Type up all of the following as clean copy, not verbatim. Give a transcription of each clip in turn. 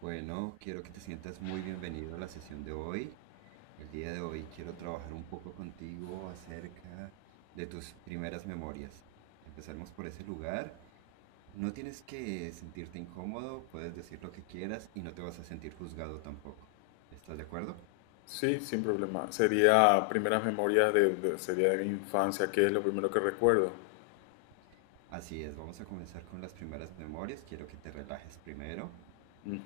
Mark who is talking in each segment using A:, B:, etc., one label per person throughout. A: Bueno, quiero que te sientas muy bienvenido a la sesión de hoy. El día de hoy quiero trabajar un poco contigo acerca de tus primeras memorias. Empezaremos por ese lugar. No tienes que sentirte incómodo, puedes decir lo que quieras y no te vas a sentir juzgado tampoco. ¿Estás de acuerdo?
B: Sí, sin problema. Sería primeras memorias sería de mi infancia. ¿Qué es lo primero que recuerdo?
A: Así es, vamos a comenzar con las primeras memorias. Quiero que te relajes primero.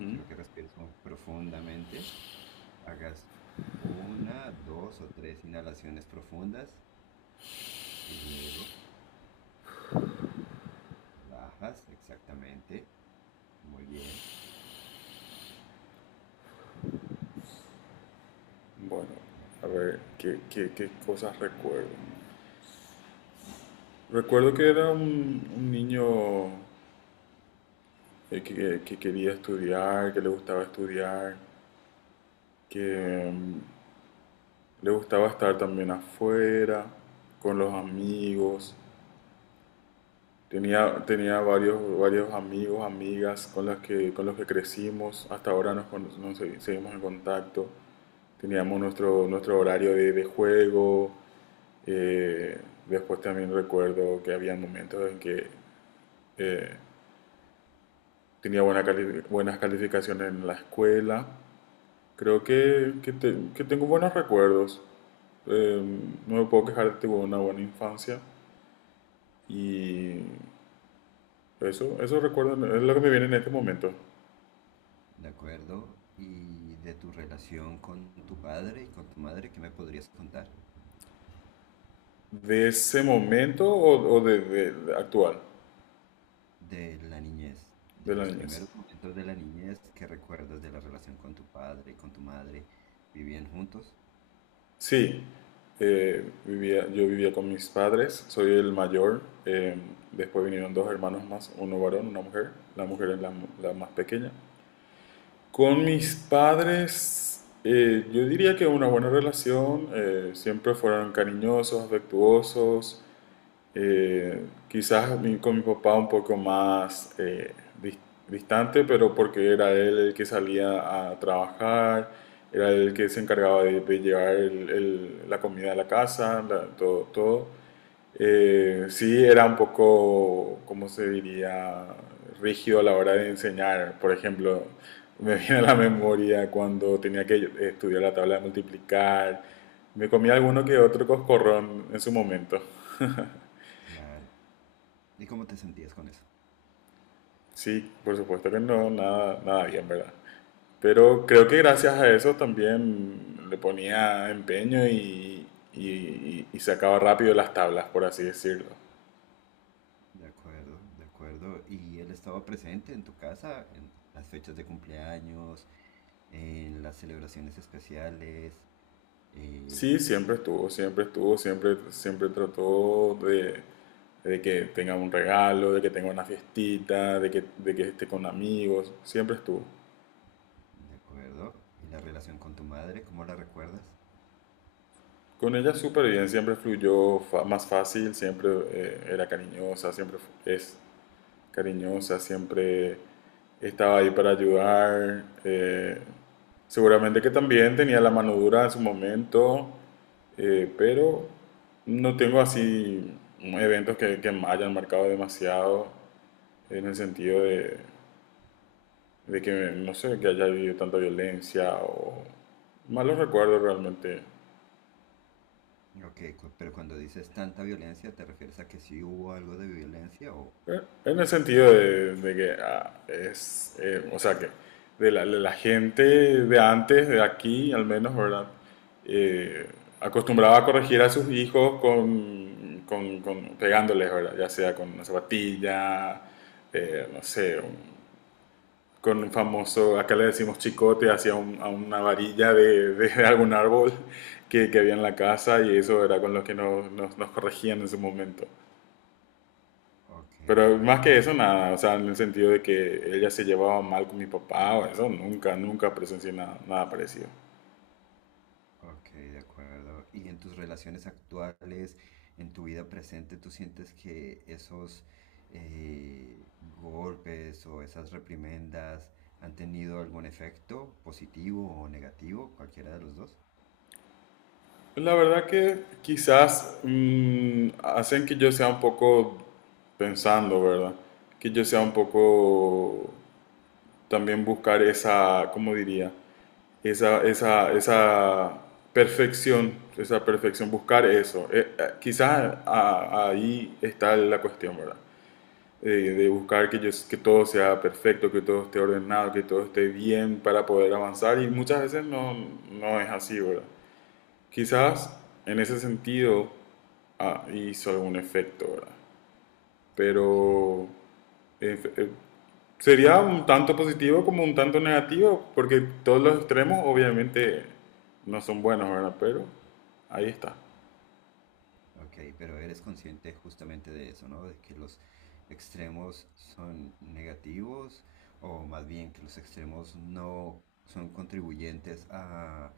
A: Quiero que respires profundamente. Hagas una, dos o tres inhalaciones profundas y luego. Relajas, exactamente. Muy bien,
B: Bueno,
A: de
B: a ver,
A: acuerdo.
B: ¿qué cosas recuerdo? Recuerdo que era un niño que quería estudiar, que le gustaba estudiar, que mm, le gustaba estar también afuera, con los amigos. Tenía varios amigos, amigas con las que, con los que crecimos. Hasta ahora nos, cono- nos segui- seguimos en contacto. Teníamos nuestro horario de juego. eh, Después también recuerdo que había momentos en que eh, tenía buenas calificaciones en la escuela. Creo que, que tengo buenos recuerdos. Eh, no me puedo quejar, tuve una buena infancia. Y eso recuerdo, es lo que me viene en este momento.
A: De acuerdo. ¿Y de tu relación con tu padre y con tu madre, qué me podrías contar?
B: ¿De ese momento o, de actual,
A: De la niñez,
B: de
A: de
B: la
A: los
B: niñez?
A: primeros momentos de la niñez que recuerdas de la relación con tu padre y con tu madre. ¿Vivían juntos?
B: Sí, yo vivía con mis padres, soy el mayor. Después vinieron dos hermanos más, uno varón, una mujer. La mujer es la más pequeña. Con mis padres, yo diría que una buena relación. Siempre fueron cariñosos, afectuosos. Quizás con mi papá un poco más dis- distante, pero porque era él el que salía a trabajar, era él el que se encargaba de llevar la comida a la casa, todo, todo. Sí, era un poco, ¿cómo se diría? Rígido a la hora de enseñar. Por ejemplo, me viene a la memoria cuando tenía que estudiar la tabla de multiplicar. Me comía alguno que otro coscorrón en su momento.
A: Claro. ¿Y cómo te sentías con eso?
B: Sí, por supuesto que no, nada, nada bien, ¿verdad? Pero creo que gracias a eso también le ponía empeño y sacaba rápido las tablas, por así decirlo.
A: De acuerdo, de acuerdo. ¿Y él estaba presente en tu casa, en las fechas de cumpleaños, en las celebraciones especiales? eh,
B: Sí, siempre estuvo, siempre estuvo, siempre, siempre trató de que tenga un regalo, de que tenga una fiestita, de que esté con amigos, siempre estuvo.
A: De acuerdo. ¿Y la relación con tu madre, cómo la recuerdas?
B: Con ella súper bien, siempre fluyó más fácil. Siempre era cariñosa, siempre es cariñosa, siempre estaba ahí para ayudar. Seguramente que también tenía la mano dura en su momento. Pero no tengo así eventos que me hayan marcado demasiado en el sentido de que, no sé, que haya habido tanta violencia o malos recuerdos realmente.
A: Ok, pero cuando dices tanta violencia, ¿te refieres a que sí hubo algo de violencia o?
B: En el sentido de, o sea, que de la gente de antes, de aquí al menos, ¿verdad? Eh, Acostumbraba a corregir a sus hijos con, pegándoles, ¿verdad? Ya sea con una zapatilla, no sé, con un famoso, acá le decimos chicote, a una varilla de algún árbol que había en la casa, y eso era con lo que nos corregían en su momento.
A: Ok,
B: Pero
A: de
B: más que
A: acuerdo.
B: eso, nada. O sea, en el sentido de que ella se llevaba mal con mi papá, o eso, nunca, nunca presencié nada, nada parecido.
A: Ok, de acuerdo. ¿Y en tus relaciones actuales, en tu vida presente, tú sientes que esos golpes o esas reprimendas han tenido algún efecto positivo o negativo, cualquiera de los dos?
B: La verdad que quizás hacen que yo sea un poco pensando, ¿verdad? Que yo sea un poco también buscar esa, ¿cómo diría? Esa, esa, esa esa perfección, buscar eso. Quizás ahí está la cuestión, ¿verdad? De buscar que, yo, que todo sea perfecto, que todo esté ordenado, que todo esté bien para poder avanzar, y muchas veces no, no es así, ¿verdad? Quizás en ese sentido hizo algún efecto, ¿verdad?
A: Ok.
B: Pero eh, eh, sería un tanto positivo como un tanto negativo, porque todos los extremos obviamente no son buenos, ¿verdad? Pero ahí está,
A: Ok, pero eres consciente justamente de eso, ¿no? De que los extremos son negativos o más bien que los extremos no son contribuyentes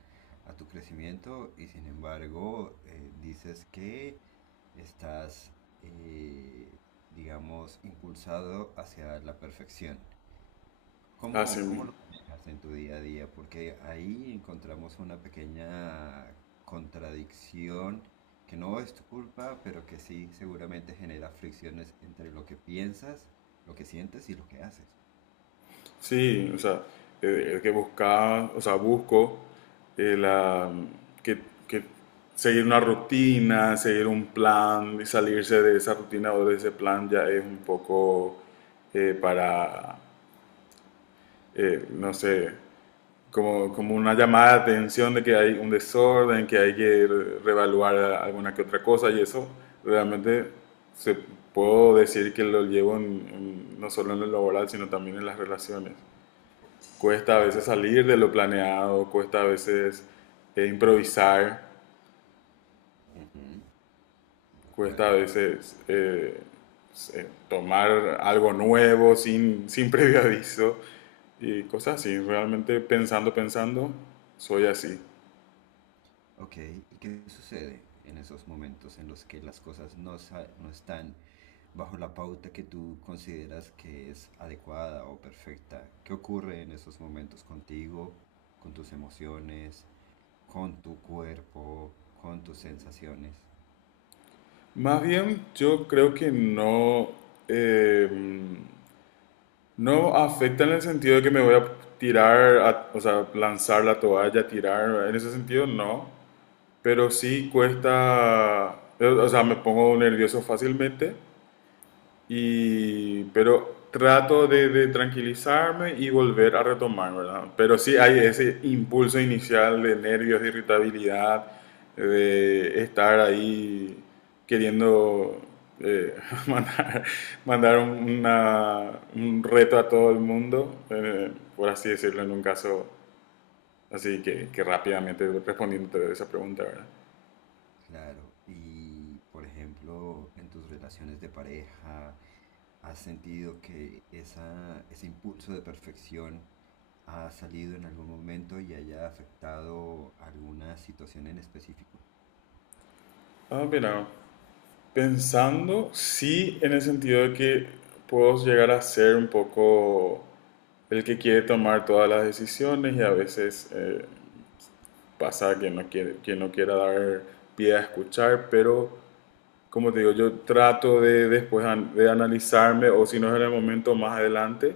A: a tu crecimiento y sin embargo dices que estás, eh, digamos, impulsado hacia la perfección.
B: así
A: ¿Cómo, cómo
B: mismo.
A: lo manejas en tu día a día? Porque ahí encontramos una pequeña contradicción que no es tu culpa, pero que sí seguramente genera fricciones entre lo que piensas, lo que sientes y lo que haces.
B: Sí, o sea, el que buscaba, o sea, busco eh, la- que, que seguir una rutina, seguir un plan, y salirse de esa rutina o de ese plan ya es un poco eh, para, no sé, como, como una llamada de atención de que hay un desorden, que hay que reevaluar alguna que otra cosa, y eso realmente se puedo decir que lo llevo no solo en lo laboral, sino también en las relaciones. Cuesta a
A: Ok,
B: veces salir de lo planeado, cuesta a veces improvisar,
A: de
B: cuesta a
A: acuerdo.
B: veces tomar algo nuevo sin, sin previo aviso y cosas así. Realmente pensando, pensando, soy así.
A: Ok, ¿y qué sucede en esos momentos en los que las cosas no están bajo la pauta que tú consideras que es adecuada o perfecta? ¿Qué ocurre en esos momentos contigo, con tus emociones, con tu cuerpo, con tus sensaciones?
B: Más bien, yo creo que no, eh, no afecta en el sentido de que me voy a tirar, o sea, lanzar la toalla, tirar, en ese sentido no. Pero sí cuesta, o sea, me pongo nervioso fácilmente, y, pero trato de tranquilizarme y volver a retomar, ¿verdad? Pero sí hay ese impulso inicial de nervios, de irritabilidad, de estar ahí queriendo eh, mandar, mandar una, un reto a todo el mundo, por así decirlo, en un caso así que rápidamente respondiendo a esa pregunta, ¿verdad?
A: Claro, y por ejemplo, en tus relaciones de pareja, ¿has sentido que esa, ese impulso de perfección ha salido en algún momento y haya afectado alguna situación en específico?
B: Ah, mira. Pensando, sí, en el sentido de que puedo llegar a ser un poco el que quiere tomar todas las decisiones, y a veces pasa que no quiere, que no quiera dar pie a escuchar, pero como te digo, yo trato de después de analizarme, o si no es en el momento más adelante,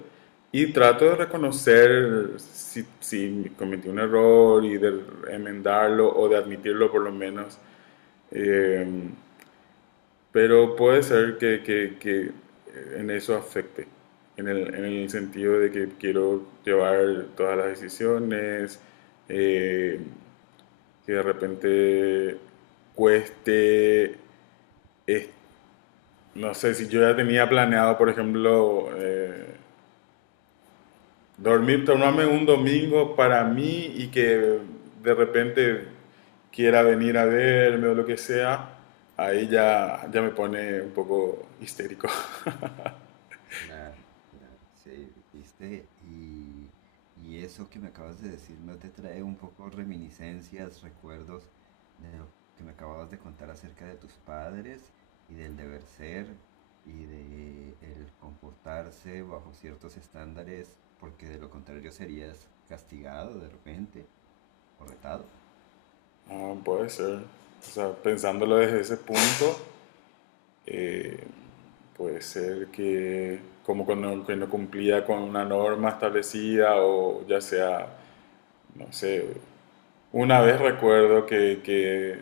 B: y trato de reconocer si, si cometí un error y de enmendarlo o de admitirlo por lo menos. Eh, pero puede ser que, en eso afecte, en el sentido de que quiero llevar todas las decisiones. eh, que de repente cueste, es- no sé, si yo ya tenía planeado, por ejemplo, dormir, tomarme un domingo para mí, y que de repente quiera venir a verme o lo que sea, ahí ya, ya me pone un poco histérico.
A: Claro, claro, sí, viste, y eso que me acabas de decir no te trae un poco reminiscencias, recuerdos de lo que me acababas de contar acerca de tus padres y del deber ser y de el comportarse bajo ciertos estándares, porque de lo contrario serías castigado de repente o retado.
B: Ah, puede ser. O sea, pensándolo desde ese punto, eh, puede ser que como que no cumplía con una norma establecida, o ya sea, no sé, una vez recuerdo que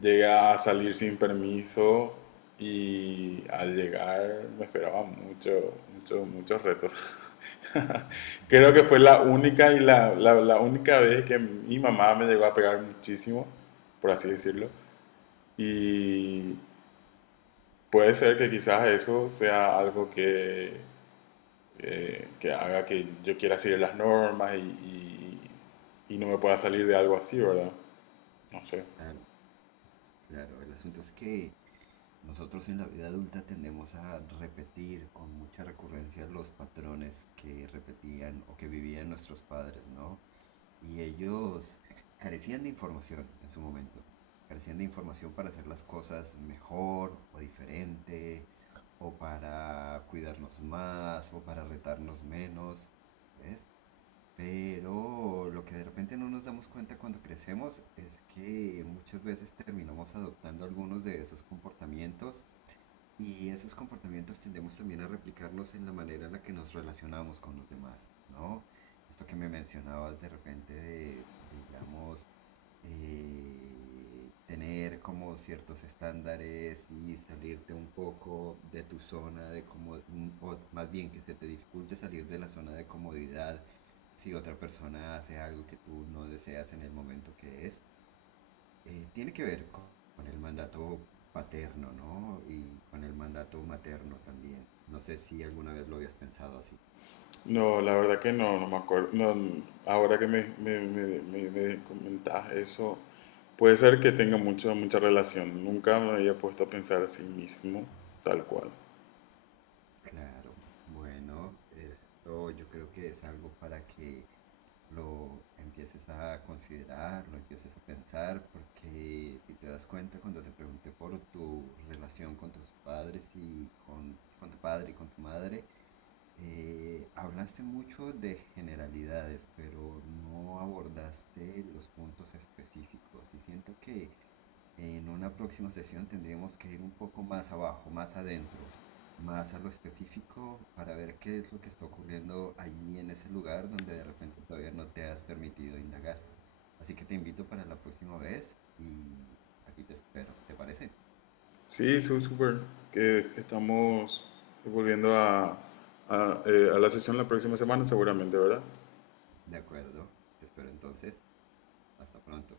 B: llega a salir sin permiso, y al llegar me esperaban mucho, mucho, muchos retos. Creo que
A: Ujú,
B: fue la única, y la única vez que mi mamá me llegó a pegar muchísimo, por así decirlo.
A: sí,
B: Y puede ser que quizás eso sea algo que haga que yo quiera seguir las normas, y no me pueda salir de algo así, ¿verdad? No sé.
A: claro, claro. El asunto es que nosotros en la vida adulta tendemos a repetir con mucha recurrencia los patrones que repetían o que vivían nuestros padres, ¿no? Y ellos carecían de información en su momento, carecían de información para hacer las cosas mejor o diferente, o para cuidarnos más, o para retarnos menos, ¿ves? Pero lo que de repente no nos damos cuenta cuando crecemos es que muchas veces terminamos adoptando algunos de esos comportamientos y esos comportamientos tendemos también a replicarnos en la manera en la que nos relacionamos con los demás, ¿no? Esto que me mencionabas de repente digamos, tener como ciertos estándares y salirte un poco de tu zona de comodidad, o más bien que se te dificulte salir de la zona de comodidad si otra persona hace algo que tú no deseas en el momento que es tiene que ver con el mandato paterno, ¿no? Y con el mandato materno también. No sé si alguna vez lo habías pensado así.
B: No, la verdad que no, no me acuerdo. No, ahora que me comentas eso, puede ser que tenga mucho, mucha relación. Nunca me había puesto a pensar así mismo, tal cual.
A: Claro, bueno, esto yo creo que es algo para que lo empieces a considerar, lo empieces a pensar, porque si te das cuenta cuando te pregunté por tu relación con tus padres y con tu padre y con tu madre, hablaste mucho de generalidades, pero no abordaste los puntos específicos y siento que en una próxima sesión tendríamos que ir un poco más abajo, más adentro, más a lo específico para ver qué es lo que está ocurriendo allí en ese lugar donde de repente todavía no te has permitido indagar. Así que te invito para la próxima vez y aquí te espero, ¿te parece?
B: Sí, súper. Que estamos volviendo a, a la sesión la próxima semana, seguramente, ¿verdad?
A: De acuerdo, te espero entonces. Hasta pronto.